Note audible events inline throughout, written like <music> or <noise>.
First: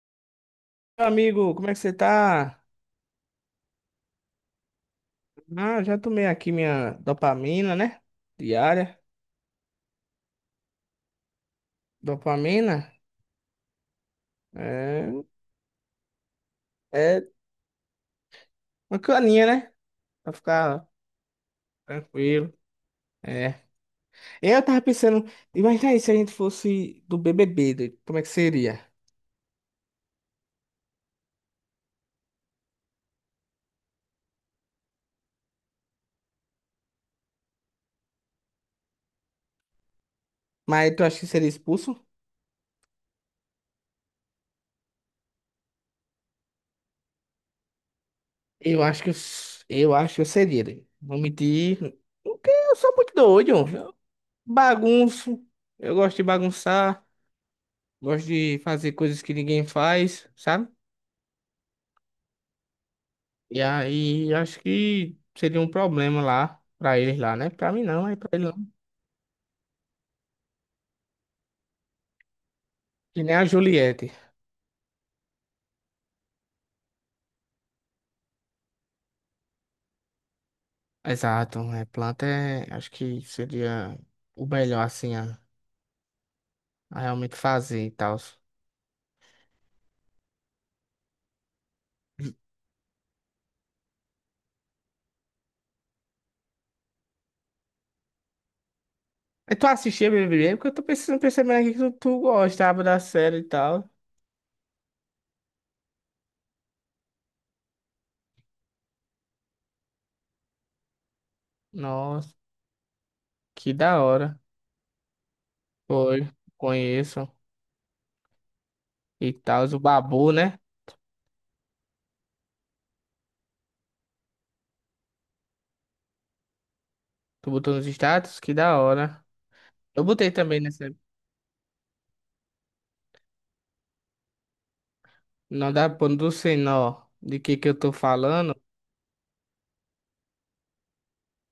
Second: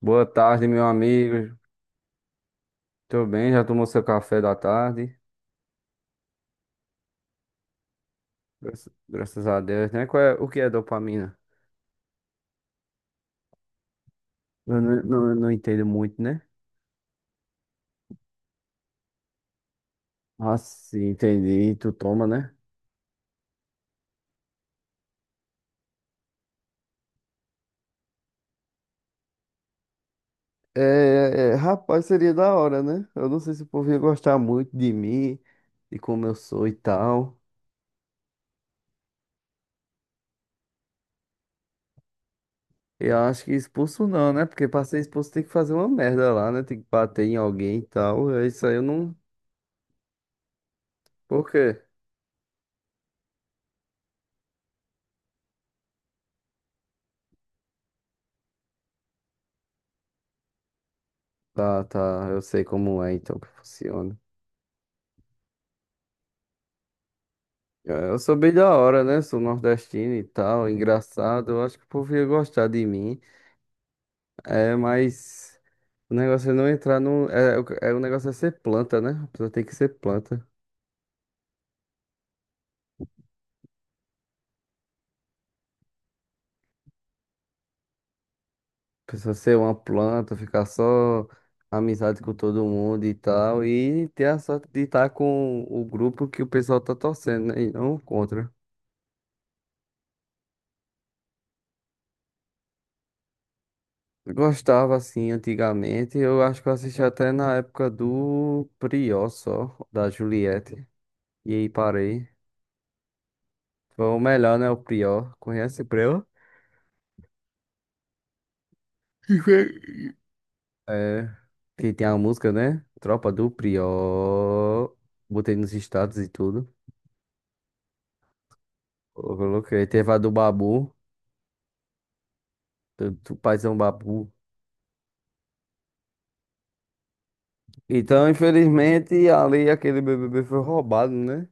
Boa tarde, meu Meu amigo, amigo. como é que você tá? Tô bem, já tomou seu café da tarde? Ah, já tomei aqui minha dopamina, né? Graças Diária. graças a Deus, né? Qual é, o que é dopamina? Dopamina Eu não, é, não, não entendo muito, né? é uma caninha, né? Pra Ah, ficar sim, entendi. Tu toma, tranquilo. né? É. Eu tava pensando, imagina aí se a gente fosse do BBB, doido, como é que seria? Rapaz, seria da hora, né? Eu não sei se o povo ia gostar muito de mim, de como eu sou e tal. Mas tu acha que seria expulso? Eu acho que expulso não, né? Porque pra ser expulso tem que fazer uma merda lá, né? Tem que bater em alguém e tal. É isso aí, eu Eu acho que eu, não. s- eu acho que eu seria, doido. Vou Por mentir, quê? porque eu sou muito doido. Eu bagunço, eu gosto de bagunçar, gosto de fazer coisas que ninguém faz, sabe? Tá, tá, eu sei como é então que E funciona. aí acho que seria um problema lá pra eles lá, né? Pra mim não, É, é eu pra sou eles bem não. da hora, né? Sou nordestino e tal, engraçado. Eu acho que o povo ia gostar de mim. E nem a Juliette. É, mas o negócio é não entrar no. O negócio é ser planta, né? A pessoa tem que ser planta. Exato, é planta é, acho que seria o melhor assim a realmente fazer e tal. A pessoa ser uma planta, ficar só amizade com todo mundo e tal. E ter a sorte de estar com o grupo que o pessoal tá torcendo, né? E não contra. Mas tu assistia BBB? Porque eu tô pensando, percebendo aqui que tu gostava da série e tal. Eu gostava assim antigamente. Eu acho que eu assisti até na época do Prió só, da Juliette. E aí parei. Nossa, que da Foi o hora. melhor, né? O pior. Conhece o Prior? Foi, conheço e tal, o <laughs> Babu, né? É. Que tem a música, né? Tropa do Prior. Botei nos status e tudo. Tu botou nos status? Que da Eu hora. coloquei. Eu Teve a do botei também nessa, Babu. Do paizão Babu. não dá pra não sei nó de que eu tô Então, falando. infelizmente, ali aquele BBB foi roubado, né?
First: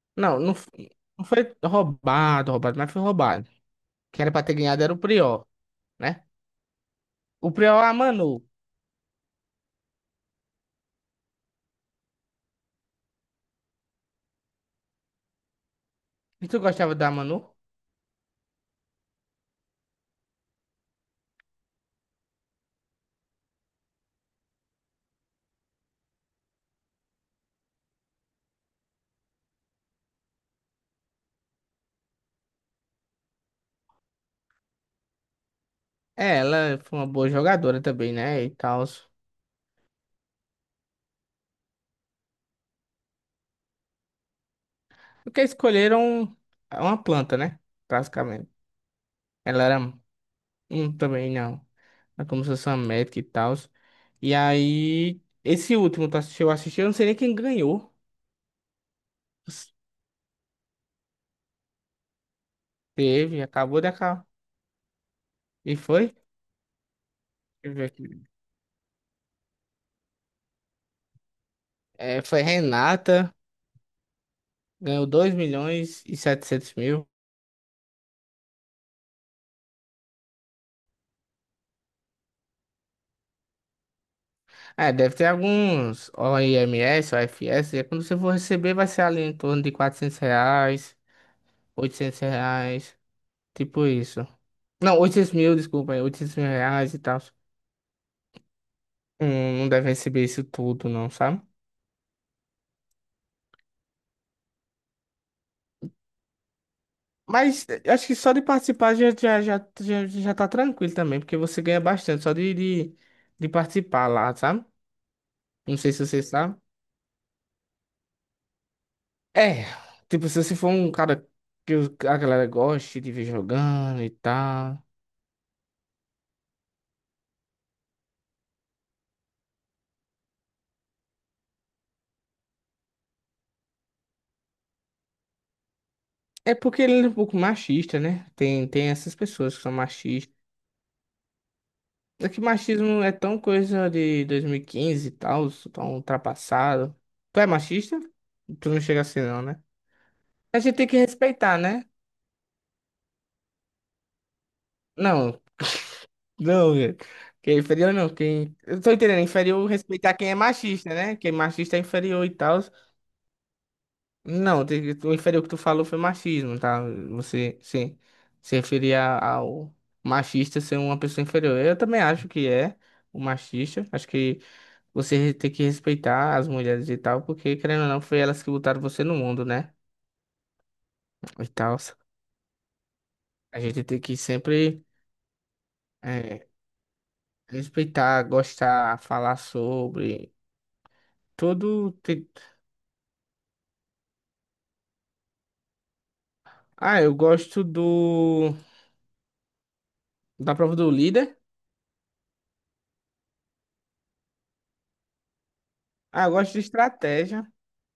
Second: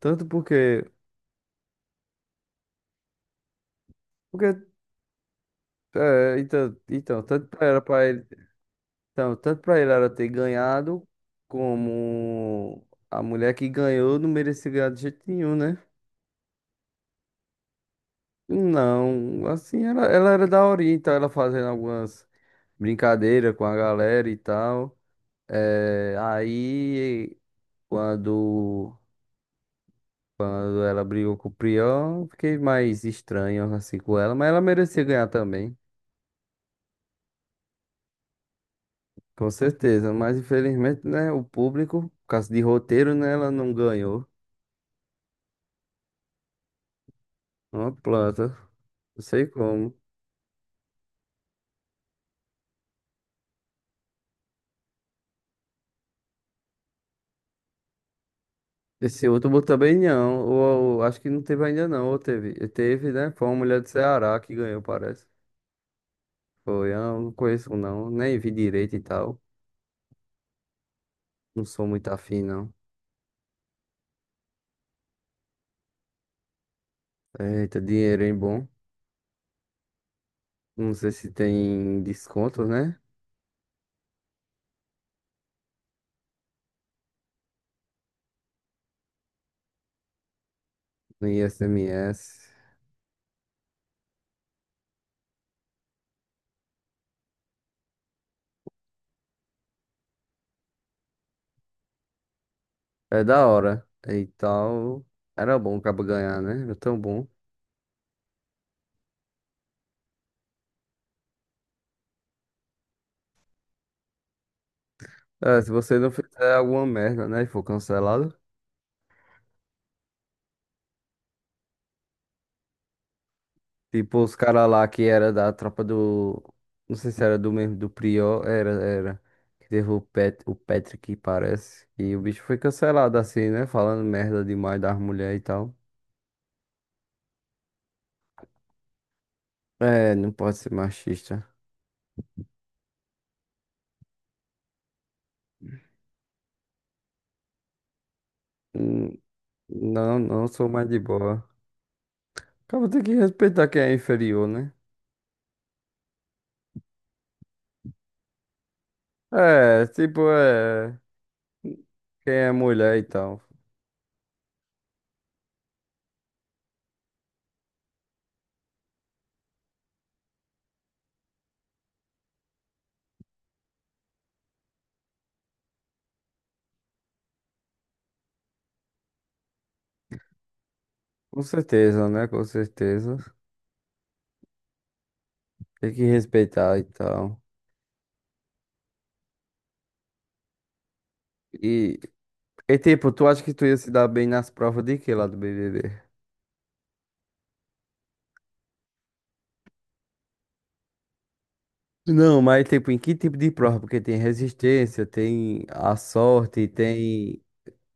Tanto Não, não, porque. não foi roubado, roubado, mas foi roubado. Quem era pra ter Porque. ganhado era o Prior, né? É, então, tanto O pra, era Prior, é a pra ele, Manu. então, tanto pra ele era ter ganhado, como a mulher que ganhou não merecia ganhar de jeito nenhum, né? E tu gostava da Manu? Não, assim, ela era daorinha, então ela fazendo algumas brincadeiras com a galera e tal. É, aí, quando, quando ela brigou com o Prião, fiquei mais estranho assim com ela, mas ela merecia ganhar também, É, ela foi uma boa jogadora também, né? E tal. com certeza. Mas infelizmente, né, o público, por causa de roteiro, né, ela não ganhou. Porque escolheram uma planta, né? Uma planta, Basicamente. não sei Ela era como. um também, não. Ela começou a ser uma médica e tal. E aí, esse último, tu assistiu? Eu assisti, eu não sei nem quem ganhou. Esse outro também não, ou acho que não teve ainda não, ou teve, né, Teve, foi uma mulher acabou de do acabar. Ceará que ganhou, parece. E foi? Foi, eu não conheço Deixa eu ver aqui. não, nem vi direito e tal. Não sou muito É, afim, foi não. Renata. Ganhou 2.700.000. Eita, dinheiro, hein, bom. Não sei se tem desconto, né? É, deve ter alguns OIMS, OFS. E quando você for receber, vai ser ali em torno de R$ 400, No I S M 800 S reais. Tipo isso. Não, 800 mil, desculpa. Aí, 800 mil reais e tal. Não deve receber isso tudo, não, sabe? É da hora. E tal. Era bom acaba ganhar, né? Era tão bom. Mas acho que só de participar já tá tranquilo também. Porque você ganha bastante só de participar lá, sabe? É, se Não sei você se não você fizer sabe. alguma merda, né? E for cancelado. É, tipo, se você for um cara que a galera goste de ver jogando e Tipo, os caras tal. lá que era da tropa do. Não sei se era do mesmo, do Prior. Era, era. Que teve o, o Patrick, parece. E o bicho foi cancelado assim, né? Falando merda demais das mulheres e tal. É porque ele é um pouco machista, né? Tem essas pessoas que são É, não machistas. pode ser machista. É que machismo é tão coisa de 2015 e tal, tão ultrapassado. Tu é machista? Tu não chega Hum, assim, não, né? Não, não A sou gente tem mais que de boa. respeitar, né? Acaba tem que respeitar quem é inferior, né? Não, não, quem é inferior não, quem. Eu tô entendendo, inferior É, respeitar tipo, quem é machista, é. né? Quem é machista é inferior e Quem é tal. mulher e tal. Não, eu o que tu falou foi machismo, tá? Você se referia ao machista ser uma pessoa inferior. Eu também acho que é o machista. Acho que você tem que respeitar as mulheres e tal, porque querendo ou não, foi elas que botaram você no mundo, né? Com E tal. certeza, né? Com certeza. A gente tem que sempre Tem que é, respeitar e tal. respeitar, gostar, falar sobre todo. E, e tipo, tu acha que tu ia se dar bem nas provas de quê lá do BBB? Ah, eu gosto do da prova do líder. Não, mas tipo, em que tipo de prova? Porque tem resistência, tem a Ah, eu gosto de sorte, tem, estratégia.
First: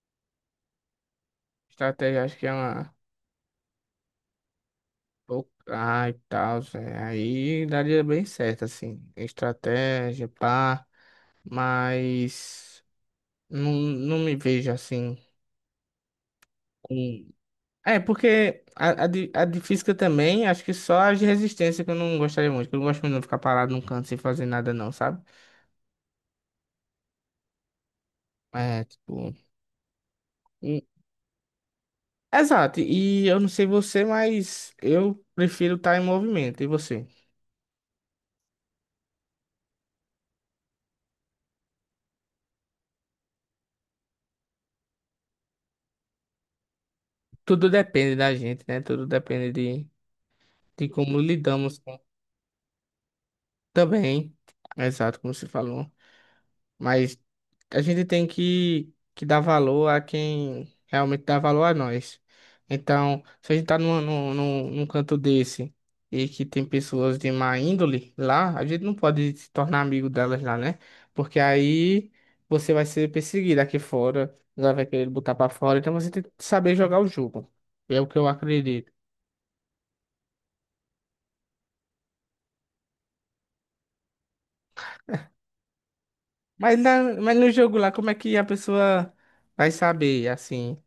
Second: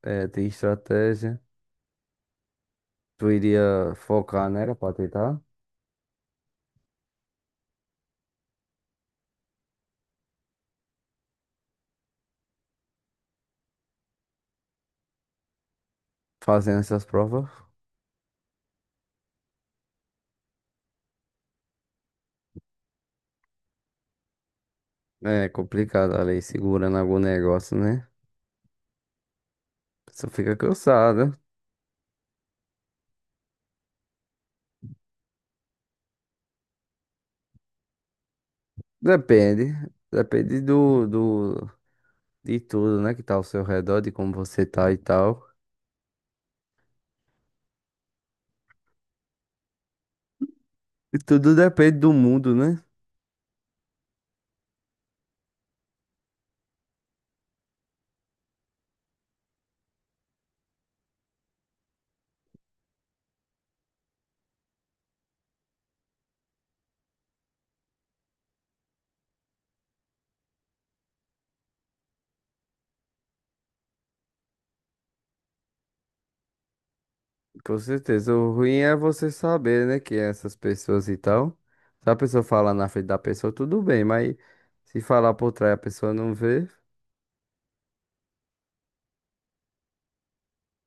eh, tem estratégia. Estratégia, acho que é uma. Tu iria focar nela pra tentar Ah, e tal, Zé. Aí daria bem certo, assim. Estratégia, pá. Mas não, não me vejo assim fazendo essas com. provas? É, porque a de física também, acho que só as de resistência que eu não gostaria muito, que eu não gosto muito de ficar parado num canto sem fazer nada, não, sabe? É complicado ali, segurando algum negócio, né? É, tipo. A pessoa fica e- cansada. Exato. E eu não sei você, mas eu prefiro estar em movimento. E você? Depende. Depende do, de tudo, né? Que tá ao seu redor, de como você tá e tal. Tudo depende da gente, né? Tudo depende de E como tudo lidamos. depende do mundo, né? Também, exato, como você falou. Mas a gente tem que dar valor a quem realmente dá valor a nós. Então, se a gente tá num canto desse e que tem pessoas de má índole lá, a gente não pode se tornar amigo delas lá, né? Porque aí você vai ser perseguido aqui fora, ela vai querer botar pra fora. Então você tem que saber jogar o jogo. Com É o que eu certeza. O ruim acredito. é você saber, né, que essas pessoas e tal. Se a pessoa falar na frente da pessoa, tudo bem, mas se falar por trás e a pessoa não vê, Mas no jogo lá, como é que a pessoa vai saber, assim?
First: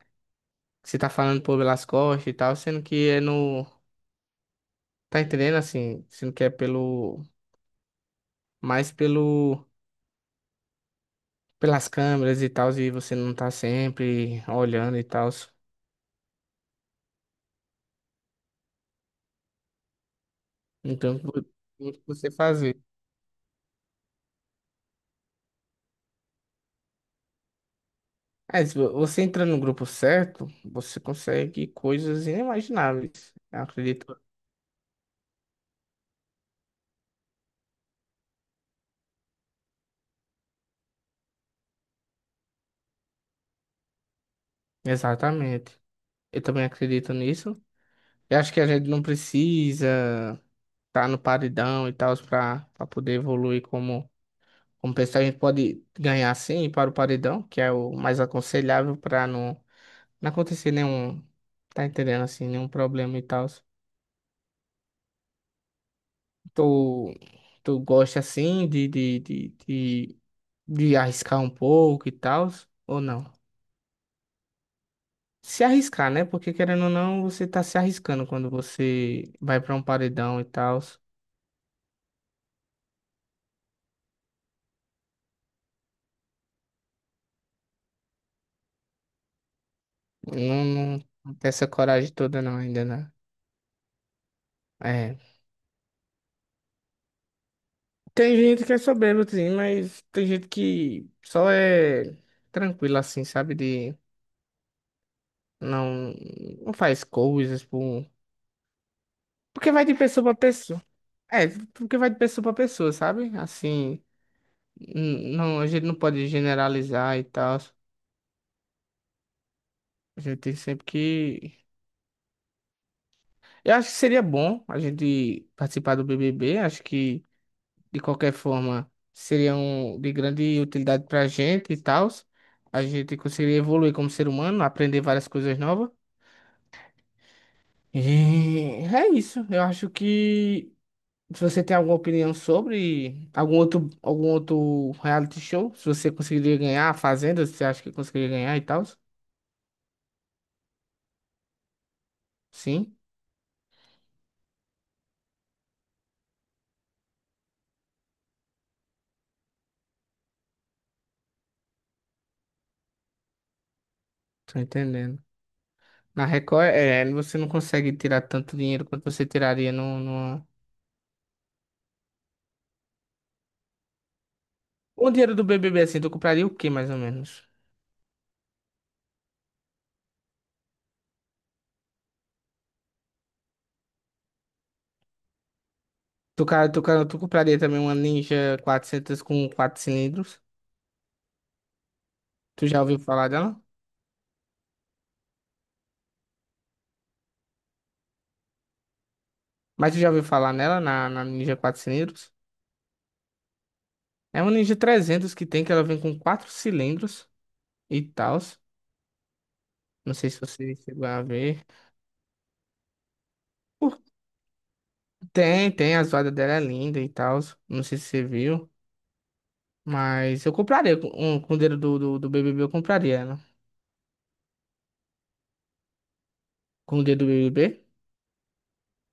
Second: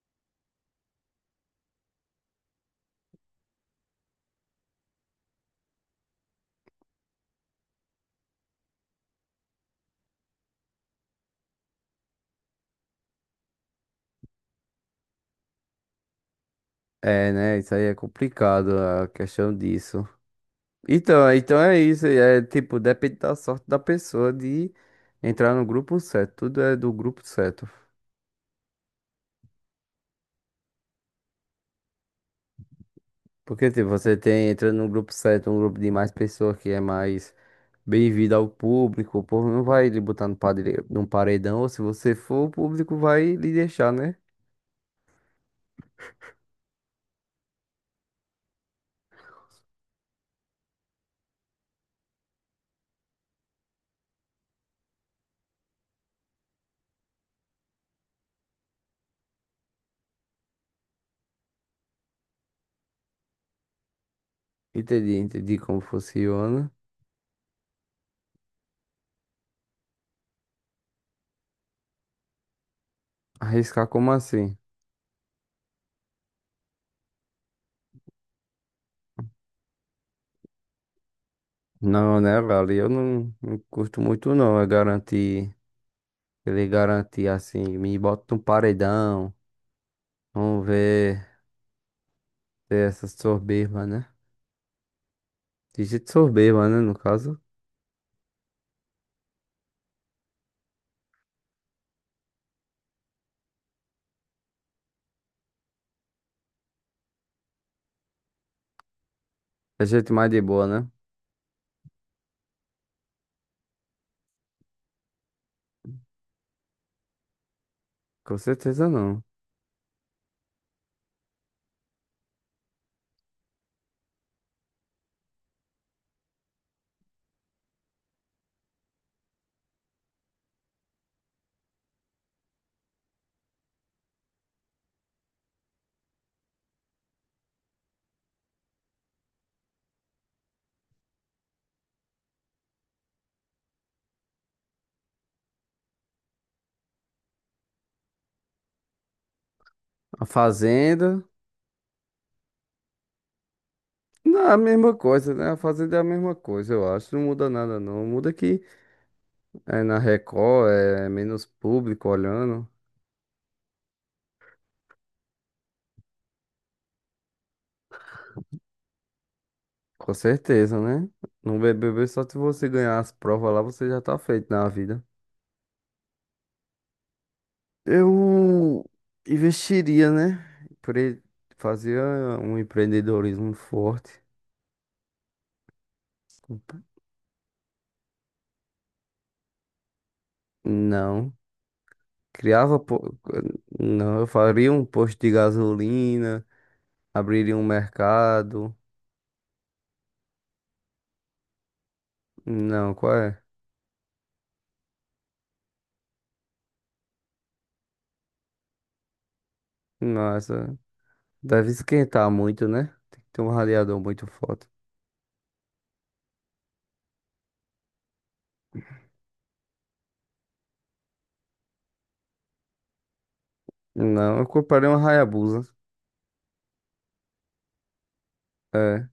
Você tá falando por pelas costas e tal, sendo que é no. Tá entendendo assim? Sendo que é pelo. Mais pelo. Pelas câmeras e tal, e você não tá sempre olhando e tal. é, né? Isso aí é complicado a questão disso. Então, Então é o que isso. você É tipo, fazer? depende da sorte da pessoa de entrar no grupo certo. Tudo é do grupo certo. É, se você entra no grupo certo, você consegue coisas inimagináveis. Eu Porque, tipo, você acredito. tem, entrando num grupo certo, um grupo de mais pessoas que é mais bem-vindo ao público. O povo não vai lhe botar no padre, num paredão, ou se você for, o público vai lhe deixar, né? Exatamente. Eu também acredito nisso. Eu acho que a gente não precisa estar no paredão e tal para pra poder evoluir como. Como pensar, a gente pode ganhar sim para o paredão, que é o mais aconselhável para não, não acontecer nenhum, tá entendendo assim, nenhum problema e tal. Entendi, entendi como funciona. Tu, tu gosta assim de arriscar um pouco e tal, ou não? Arriscar como assim? Se arriscar, né? Porque querendo ou não, você tá se arriscando quando você vai para um paredão e tal. Não, né, velho? Eu não curto muito, não. Ele garantir assim, me bota num paredão. Vamos Não, ver não tem essa coragem toda não se ainda, essas né? soberba, né? É. De jeito soberba, né, no caso. Tem gente que quer saber, Lutzinho, mas tem gente que só é tranquila assim, sabe? De não, não faz coisas por. Porque É vai de jeito pessoa mais pra de boa, pessoa. né? É, porque vai de pessoa pra pessoa, sabe? Assim, não, a gente não pode generalizar e tal. Com certeza não. A gente tem sempre que. Eu acho que seria bom a gente participar do BBB. Acho que, de qualquer forma, seria um, de grande utilidade pra gente e tal. A gente conseguiria evoluir como ser humano, aprender várias coisas novas. E é isso. Eu acho que se você tem alguma opinião sobre algum outro reality show, se você conseguiria ganhar a Fazenda, se você acha que conseguiria ganhar e tal? A Fazenda. Sim, Não, é a mesma coisa, né? A Fazenda é a mesma coisa, eu acho. Não muda nada, não. Muda que é na Record, é menos público olhando. tô entendendo. Na Record, é, você não consegue tirar tanto dinheiro quanto você tiraria no, Com no... certeza, né? No BBB, só se você ganhar as provas lá, você já tá feito na vida. Com o dinheiro do BBB, assim, tu compraria o quê, mais ou menos? Eu investiria, né? Fazia um empreendedorismo forte. Tu compraria também uma Ninja 400 com 4 cilindros? Não. Tu Criava. já ouviu falar dela? Não, eu faria um posto de gasolina, abriria um mercado. Mas tu já ouviu falar nela, na Ninja 4 cilindros? Não, qual é? É uma Ninja 300 que tem, que ela vem com quatro cilindros e tal. Não sei se você Nossa. chegou a ver. Deve esquentar muito, né? Tem que ter um Por- radiador muito forte. tem, a zoada dela é linda e tal. Não sei se você viu. Mas eu compraria com o dedo do BBB, eu compraria ela. Não, eu compraria uma Hayabusa. Com o dedo do BBB? É.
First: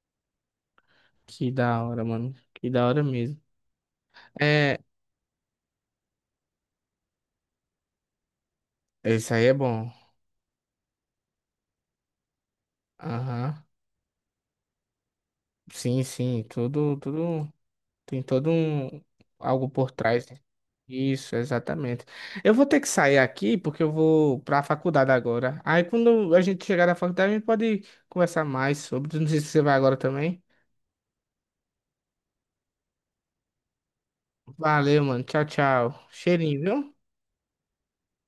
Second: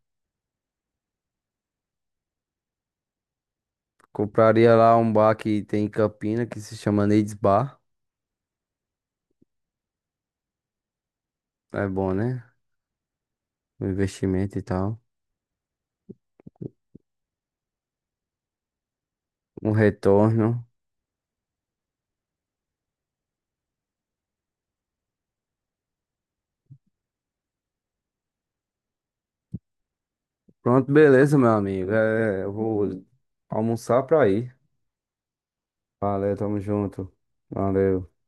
Que da hora, mano. Que da hora mesmo. Compraria É, lá um bar que tem em Campina que se chama Needs Bar. isso aí é bom. É bom, né? Aham. O investimento e tal. Sim, sim, tudo, tudo. Tem todo um algo Um por trás, né? retorno. Isso, exatamente. Eu vou ter que sair aqui porque eu vou para a faculdade agora. Aí quando a gente chegar na faculdade, a gente pode conversar mais sobre. Não sei se você vai agora também. Pronto, beleza, meu amigo. É, eu vou almoçar pra ir. Valeu, mano. Tchau, tchau. Valeu, tamo Cheirinho, viu? junto. Valeu.